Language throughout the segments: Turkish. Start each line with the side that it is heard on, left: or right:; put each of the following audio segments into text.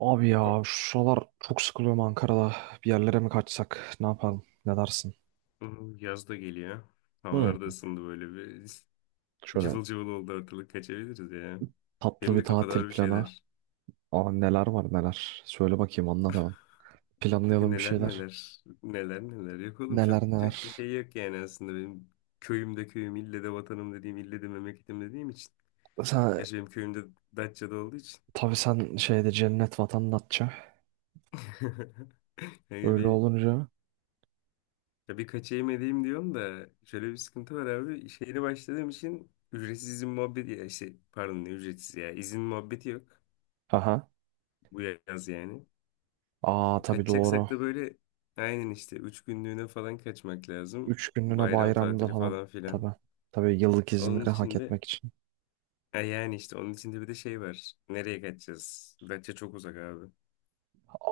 right: Abi ya şu sıralar çok sıkılıyorum Ankara'da. Bir yerlere mi kaçsak? Ne yapalım? Ne dersin?
left: Hmm, yaz da geliyor.
right: Hı.
left: Havalar da ısındı böyle bir.
right: Şöyle
left: Cıvıl cıvıl oldu ortalık, kaçabiliriz ya.
right: tatlı
left: Benim de
right: bir
left: kafada
right: tatil
left: var bir
right: planı.
left: şeyler.
right: Aa, neler var neler. Söyle bakayım, anlat hemen.
left: Bakın
right: Planlayalım bir
left: neler
right: şeyler.
left: neler. Neler neler. Yok oğlum,
right: Neler
left: çok, çok da
right: neler.
left: şey yok yani aslında benim köyümde köyüm, ille de vatanım dediğim, ille de memleketim dediğim için.
right: Sen,
left: Gerçi benim köyümde Datça'da olduğu için.
right: tabii sen şeyde cennet vatandaşça.
left: Yani
right: Öyle
left: bir,
right: olunca.
left: ya bir kaçayım edeyim diyorum da şöyle bir sıkıntı var abi. İş yerine başladığım için ücretsiz izin muhabbeti, ya işte pardon, ne ücretsiz ya izin muhabbeti yok
right: Aha.
left: bu yaz yani.
right: Aa, tabii doğru.
left: Kaçacaksak da böyle aynen işte 3 günlüğüne falan kaçmak lazım.
right: 3 günlüğüne
left: Bayram
right: bayramda
left: tatili
right: falan.
left: falan
right: Tabii.
left: filan.
right: Tabii yıllık
left: Onun
right: izinleri hak
left: için de
right: etmek için.
left: yani işte onun içinde bir de şey var. Nereye kaçacağız? Datça çok uzak abi.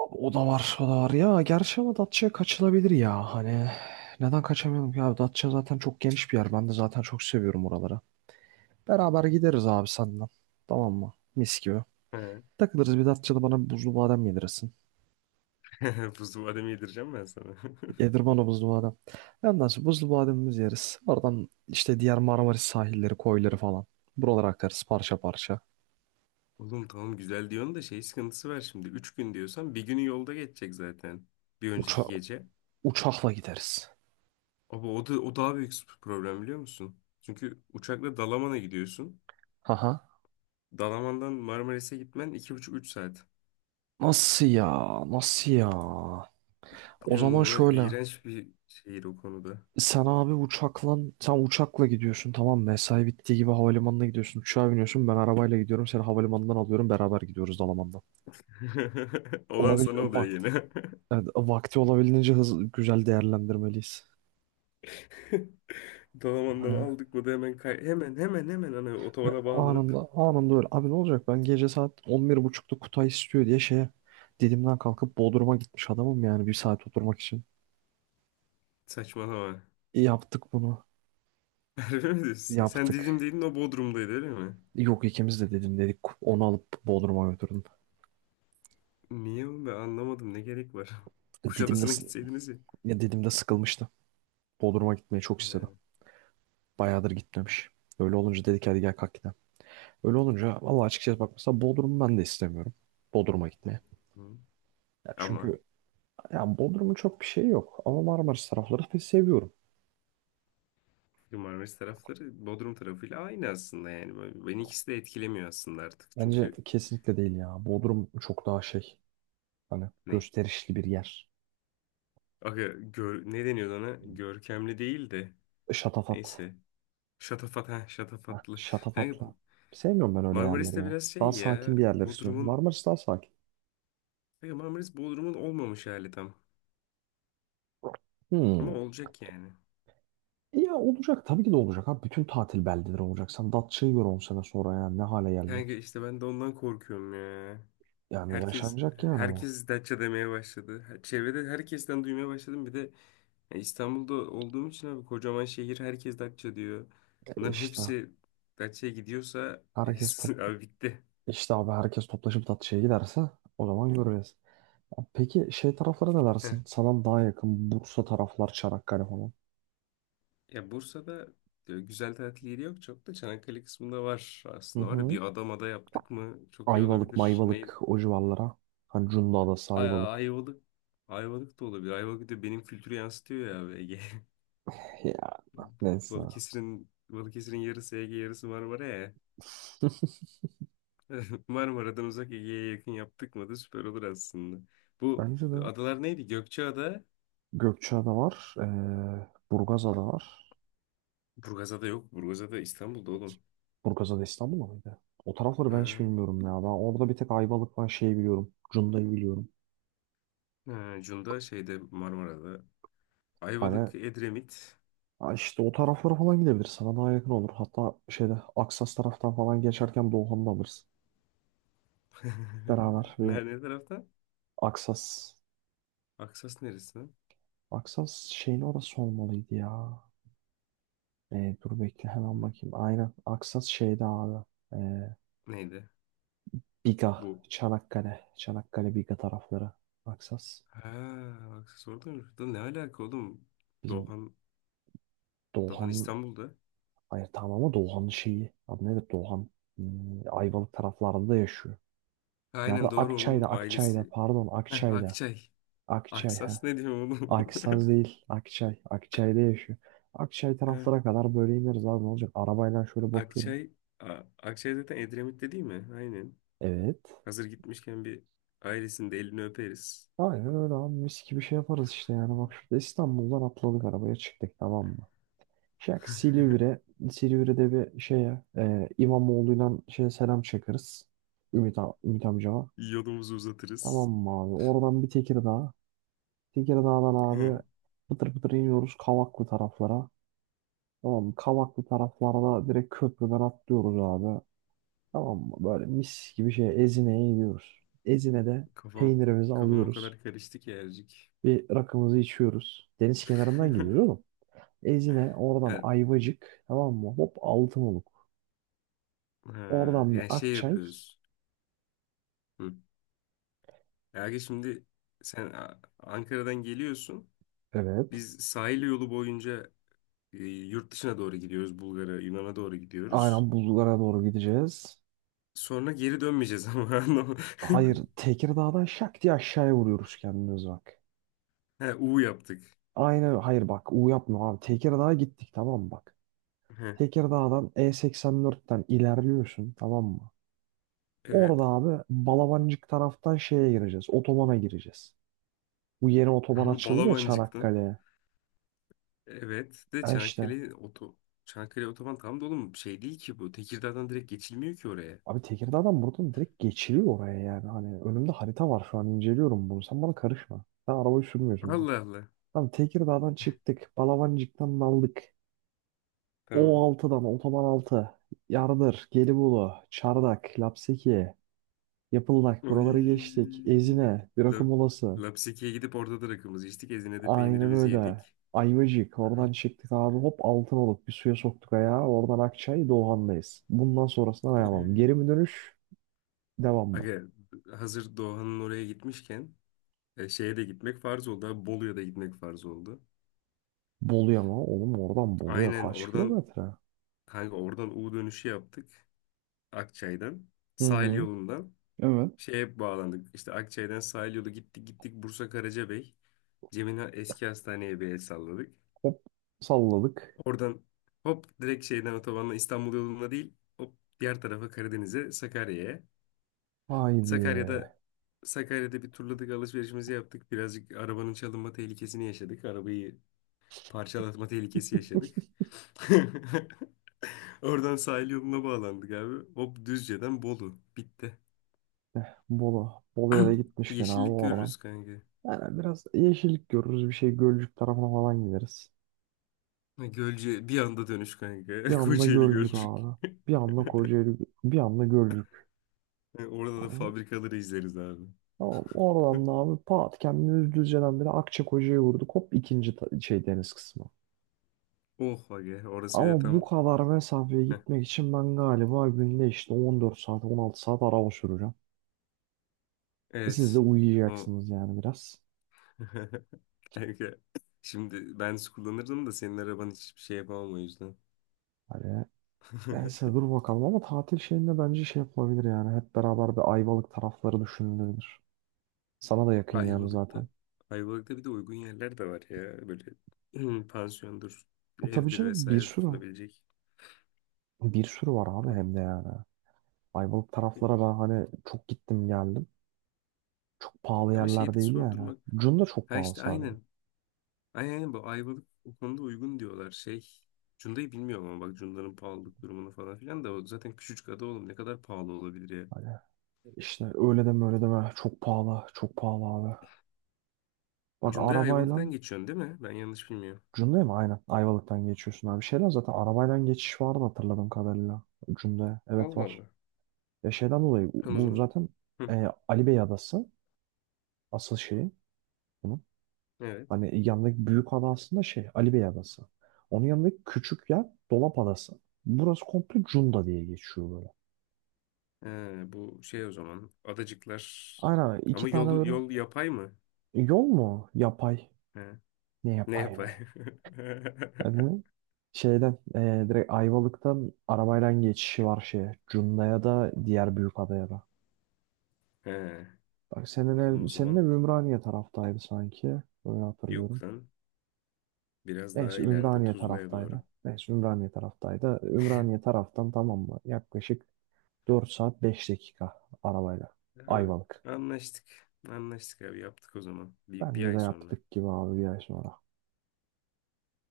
right: Abi, o da var, o da var. Ya gerçi ama Datça'ya kaçılabilir ya. Hani neden kaçamayalım ki abi? Datça zaten çok geniş bir yer. Ben de zaten çok seviyorum oraları. Beraber gideriz abi senden. Tamam mı? Mis gibi.
left: He.
right: Takılırız bir Datça'da, bana bir buzlu badem yedirirsin.
left: Buzlu badem yedireceğim ben sana.
right: Yedir bana buzlu badem. Ondan sonra buzlu bademimizi yeriz. Oradan işte diğer Marmaris sahilleri, koyları falan. Buralara akarız parça parça.
left: Oğlum tamam, güzel diyorsun da şey sıkıntısı var şimdi. 3 gün diyorsan bir günü yolda geçecek zaten. Bir
right: Uça
left: önceki gece.
right: uçakla gideriz.
left: Ama o daha büyük problem, biliyor musun? Çünkü uçakla Dalaman'a gidiyorsun.
right: Haha.
left: Dalaman'dan Marmaris'e gitmen 2,5-3 saat.
right: Nasıl ya? Nasıl ya? O
left: Ya
right: zaman
left: Muğla
right: şöyle.
left: iğrenç bir şehir o konuda.
right: Sen abi uçakla gidiyorsun, tamam mı? Mesai bittiği gibi havalimanına gidiyorsun, uçağa biniyorsun, ben arabayla gidiyorum, seni havalimanından alıyorum, beraber gidiyoruz Dalaman'dan.
left: Olan
right: Olabil
left: sana oluyor
right: vakti,
left: yine.
right: evet, vakti olabildiğince hızlı güzel değerlendirmeliyiz.
left: Dalaman'dan
right: Hani
left: aldık mı da hemen kay hemen hemen hemen hani otobana bağlanıp
right: anında öyle abi, ne olacak, ben gece saat 11.30'da Kutay istiyor diye şeye Didim'den kalkıp Bodrum'a gitmiş adamım, yani 1 saat oturmak için.
left: saçmalama.
right: Yaptık bunu,
left: Harbi mi diyorsun? Sen Didim
right: yaptık.
left: değilin, o Bodrum'daydı, öyle mi?
right: Yok, ikimiz de Didim dedik, onu alıp Bodrum'a götürdüm.
left: Niye oğlum, ben anlamadım ne gerek var.
right: Didim'de,
left: Kuşadası'na
right: s-
left: gitseydiniz ya.
right: ya Didim'de sıkılmıştı. Bodrum'a gitmeyi çok
left: He,
right: istedim. Bayağıdır gitmemiş. Öyle olunca dedik, hadi gel kalk gidelim. Öyle olunca valla açıkçası bak, mesela Bodrum'u ben de istemiyorum. Bodrum'a gitmeye.
left: hı.
right: Ya
left: Ama
right: çünkü ya Bodrum'un çok bir şey yok. Ama Marmaris tarafları pek seviyorum.
left: Marmaris tarafları Bodrum tarafıyla aynı aslında yani. Böyle- beni ikisi de etkilemiyor aslında artık.
right: Bence
left: Çünkü
right: kesinlikle değil ya. Bodrum çok daha şey. Hani
left: ne?
right: gösterişli bir yer.
left: Aga, gör, ne deniyordu ona? Görkemli değil de.
right: Şatafat.
left: Neyse. Şatafat, ha,
right: Ha,
left: şatafatlı. Yani
right: şatafatla. Sevmiyorum ben öyle
left: Marmaris
right: yerleri
left: de
right: ya.
left: biraz
right: Daha
left: şey ya,
right: sakin bir yerler istiyorum.
left: Bodrum'un,
right: Marmaris daha sakin.
left: kanka Marmaris Bodrum'un olmamış hali tam. Ama
right: Hmm.
left: olacak yani.
right: Ya olacak, tabii ki de olacak abi. Bütün tatil beldeleri olacak. Sen Datça'yı gör 10 sene sonra, ya ne hale
left: Kanka
right: gelecek.
left: işte ben de ondan korkuyorum ya.
right: Yani
left: Herkes
right: yaşanacak yani ama.
left: herkes Datça demeye başladı. Her- çevrede herkesten duymaya başladım. Bir de ya İstanbul'da olduğum için abi, kocaman şehir, herkes Datça diyor.
right: E
left: Bunların
right: İşte
left: hepsi Datça'ya gidiyorsa
right: herkes top
left: abi bitti.
right: işte abi herkes toplaşıp tatlıya giderse o zaman göreceğiz. Ya, peki şey taraflara ne dersin? Sana daha yakın Bursa taraflar, Çanakkale falan.
left: Ya Bursa'da güzel tatil yeri yok çok da, Çanakkale kısmında var,
right: Hı
left: aslında var. Ya,
right: hı.
left: bir Adamada yaptık mı çok iyi
right: Ayvalık,
left: olabilir. Ne?
right: Mayvalık o civarlara. Hani Cunda Adası, Ayvalık.
left: Ayvalık. Ayvalık da olabilir. Ayvalık da benim kültürü yansıtıyor ya abi, Ege.
right: Ya, neyse.
left: Balıkesir'in yarısı Ege, yarısı Marmara ya. Marmara'dan uzak, Ege'ye yakın yaptık mı da süper olur aslında. Bu
right: Bence de
left: adalar neydi? Gökçeada.
right: Gökçeada var. Burgazada var.
left: Burgazada yok. Burgazada İstanbul'da oğlum.
right: Burgazada İstanbul mıydı? O tarafları ben hiç
left: Ha.
right: bilmiyorum ya. Ben orada bir tek Ayvalık var şeyi biliyorum. Cunda'yı biliyorum.
left: Ha, Cunda şeyde Marmara'da.
right: Hani,
left: Ayvalık, Edremit.
right: ha işte o taraflara falan gidebiliriz. Sana daha yakın olur. Hatta şeyde Aksas taraftan falan geçerken Doğukan'ı da alırız. Beraber ve
left: Nerede tarafta?
right: Aksas.
left: Aksas neresi?
right: Aksas şeyin orası olmalıydı ya. Dur bekle, hemen
left: Hı,
right: bakayım. Aynen Aksas şeyde abi. Ee,
left: neydi?
right: Biga.
left: Bu.
right: Çanakkale. Çanakkale Biga tarafları. Aksas.
left: Ha, Aksas orada mı? Da ne alaka oğlum?
right: Bizim
left: Doğan, Doğan
right: Doğukan'ın.
left: İstanbul'da.
right: Hayır tamam, ama Doğukan'ın şeyi. Adı nedir? Doğukan Ayvalık taraflarında yaşıyor. Nerede?
left: Aynen doğru, onun
right: Akçay'da. Akçay'da.
left: ailesi.
right: Pardon,
left: Heh,
right: Akçay'da.
left: Akçay.
right: Akçay. He.
left: Aksas ne diyor oğlum?
right: Akisaz değil. Akçay. Akçay'da yaşıyor. Akçay
left: Heh,
right: taraflara kadar böyle ineriz abi, ne olacak? Arabayla şöyle bakıyorum.
left: Akçay. Akçay zaten Edremit'te değil mi? Aynen.
right: Evet.
left: Hazır gitmişken bir ailesinin de elini öperiz.
right: Aynen öyle abi, mis gibi şey yaparız işte, yani bak şurada İstanbul'dan atladık arabaya, çıktık, tamam mı? Şak Silivri, Silivri'de bir şeye İmamoğlu'yla şeye selam çakırız. Ümit amcama.
left: Yolumuzu
right: Tamam
left: uzatırız.
right: mı abi? Oradan bir Tekirdağ. Tekirdağ'dan
left: Heh,
right: abi pıtır pıtır iniyoruz Kavaklı taraflara. Tamam mı? Kavaklı taraflarda direkt köprüden atlıyoruz abi. Tamam mı? Böyle mis gibi şey Ezine'ye gidiyoruz. Ezine'de
left: Kafam,
right: peynirimizi
left: kafam o
right: alıyoruz.
left: kadar karıştı ki Ercik.
right: Bir rakımızı içiyoruz. Deniz kenarından gidiyoruz, oğlum. Ezine oradan
left: Evet.
right: Ayvacık, tamam mı? Hop Altınoluk.
left: Ha,
right: Oradan bir
left: yani şey
right: Akçay.
left: yapıyoruz. Hı. Yani şimdi sen Ankara'dan geliyorsun.
right: Evet.
left: Biz sahil yolu boyunca yurt dışına doğru gidiyoruz. Bulgar'a, Yunan'a doğru gidiyoruz.
right: Aynen buzlara doğru gideceğiz.
left: Sonra geri dönmeyeceğiz ama. Anladın mı?
right: Hayır, Tekirdağ'dan şak diye aşağıya vuruyoruz kendimiz, bak.
left: He, U yaptık.
right: Aynen hayır, bak, U yapma abi. Tekirdağ'a gittik, tamam mı, bak.
left: He,
right: Tekirdağ'dan E84'ten ilerliyorsun, tamam mı?
left: evet.
right: Orada abi Balabancık taraftan şeye gireceğiz. Otobana gireceğiz. Bu yeni otoban
left: Tamam,
right: açıldı ya
left: Balabancık'tan.
right: Çanakkale'ye.
left: Evet. De
right: Ha işte.
left: Çanakkale oto Çanakkale otoban tam dolu mu? Şey değil ki bu. Tekirdağ'dan direkt geçilmiyor ki oraya.
right: Abi Tekirdağ'dan buradan direkt geçiliyor oraya yani. Hani önümde harita var şu an, inceliyorum bunu. Sen bana karışma. Sen arabayı sürmüyorsun bile.
left: Allah Allah.
right: Tamam, Tekirdağ'dan çıktık. Balabancık'tan daldık.
left: Tamam.
right: O6'dan otoban 6, Yardır, Gelibolu, Çardak, Lapseki, Yapıldak, buraları
left: Oy.
right: geçtik. Ezine, Birakı
left: Lab,
right: Molası.
left: Lapseki'ye gidip orada da rakımızı içtik. Ezine'de
right: Aynen
left: peynirimizi
right: öyle.
left: yedik.
right: Ayvacık. Oradan çıktık abi. Hop altın olup bir suya soktuk ayağı. Oradan Akçay Doğan'dayız. Bundan sonrasına ne yapalım? Geri mi
left: Oy.
right: dönüş? Devam mı?
left: Aga hazır Doğan'ın oraya gitmişken şeye de gitmek farz oldu. Abi, Bolu'ya da gitmek farz oldu.
right: Bolu'ya mı? Oğlum oradan Bolu'ya
left: Aynen
right: kaç
left: oradan,
right: kilometre?
left: kanka oradan U dönüşü yaptık. Akçay'dan.
right: Hı
left: Sahil
right: hı.
left: yolundan
right: Evet.
left: şeye bağlandık. İşte Akçay'dan sahil yolu gittik gittik Bursa Karacabey. Cem'in eski hastaneye bir el salladık.
right: Hop salladık.
left: Oradan hop direkt şeyden otobanla İstanbul yoluna değil, hop diğer tarafa Karadeniz'e, Sakarya'ya.
right: Haydi.
left: Sakarya'da Sakarya'da bir turladık, alışverişimizi yaptık. Birazcık arabanın çalınma tehlikesini yaşadık. Arabayı parçalatma tehlikesi yaşadık. Oradan sahil yoluna bağlandık abi. Hop Düzce'den Bolu. Bitti.
right: Bolu. Bolu'ya da gitmişken abi
left: Yeşillik
right: oradan.
left: görürüz kanka.
right: Yani biraz yeşillik görürüz. Bir şey Gölcük tarafına falan gideriz.
left: Ha, Gölcük bir anda dönüş
right: Bir
left: kanka.
right: anda
left: Kocaeli
right: Gölcük
left: Gölcük.
right: abi. Bir anda Kocaeli. Bir anda Gölcük.
left: Ha, orada da
right: Yani
left: fabrikaları izleriz abi.
right: tamam, oradan da abi pat kendini düzceden bile Akçakoca'ya vurduk. Hop ikinci ta- şey deniz kısmı.
left: Oh aga, orası bir de
right: Ama bu
left: tam
right: kadar mesafeye gitmek için ben galiba günde işte 14 saat 16 saat araba süreceğim. Siz de
left: evet. O.
right: uyuyacaksınız yani biraz.
left: Kanka. Şimdi ben kullanırdım da senin araban, hiçbir şey yapamam o yüzden.
right: Hani neyse, dur bakalım, ama tatil şeyinde bence şey yapılabilir yani. Hep beraber bir Ayvalık tarafları düşünülebilir. Sana da yakın yani
left: Ayvalık'ta.
right: zaten.
left: Ayvalık'ta bir de uygun yerler de var ya. Böyle pansiyondur,
right: E tabii
left: evdir
right: canım, bir
left: vesaire
right: sürü.
left: tutulabilecek.
right: Bir sürü var abi,
left: Hı.
right: hem de yani. Ayvalık taraflara ben hani çok gittim geldim. Çok pahalı
left: Ama şeyi
right: yerler
left: de
right: değil yani.
left: sordurmak.
right: Cunda çok
left: Ha
right: pahalı
left: işte
right: sadece.
left: aynen. Aynen aynen, bu Ayvalık o konuda uygun diyorlar. Şey Cunda'yı bilmiyorum ama bak Cunda'nın pahalılık durumunu falan filan da, o zaten küçücük ada oğlum, ne kadar pahalı olabilir ya.
right: Hani işte, öyle deme, öyle deme. Çok pahalı. Çok pahalı abi. Bak
left: Cunda'ya
right: arabayla
left: Ayvalık'tan geçiyorsun değil mi? Ben yanlış bilmiyorum.
right: Cunda'ya mı? Aynen. Ayvalık'tan geçiyorsun abi. Şeyden zaten arabayla geçiş vardı hatırladığım kadarıyla. Cunda'ya. Evet
left: Allah
right: var.
left: Allah.
right: Ya şeyden dolayı
left: Tamam o
right: bu
left: zaman.
right: zaten
left: Hı,
right: Ali Bey Adası. Asıl şeyi bunun.
left: evet.
right: Hani yanındaki büyük ada aslında şey Ali Bey Adası. Onun yanındaki küçük yer Dolap Adası. Burası komple Cunda diye geçiyor böyle.
left: Bu şey o zaman. Adacıklar.
right: Aynen iki
left: Ama
right: tane
left: yol,
right: böyle.
left: yol yapay mı?
right: Yol mu? Yapay.
left: He,
right: Ne
left: ne
right: yapayım?
left: yapay?
right: Abi şeyden direkt Ayvalık'tan arabayla geçişi var şeye. Cunda'ya da diğer büyük adaya da.
left: He.
right: Bak, senin
left: O
right: ev, senin
left: zaman
right: ev Ümraniye taraftaydı sanki. Öyle
left: yok
right: hatırlıyorum.
left: lan. Biraz daha
right: Neyse
left: ileride
right: Ümraniye
left: Tuzla'ya
right: taraftaydı.
left: doğru.
right: Neyse Ümraniye taraftaydı. Ümraniye taraftan, tamam mı? Yaklaşık 4 saat 5 dakika arabayla.
left: Abi,
right: Ayvalık.
left: anlaştık. Anlaştık abi, yaptık o zaman. Bir
right: Bence de
left: ay sonra.
right: yaptık gibi abi 1 ay sonra.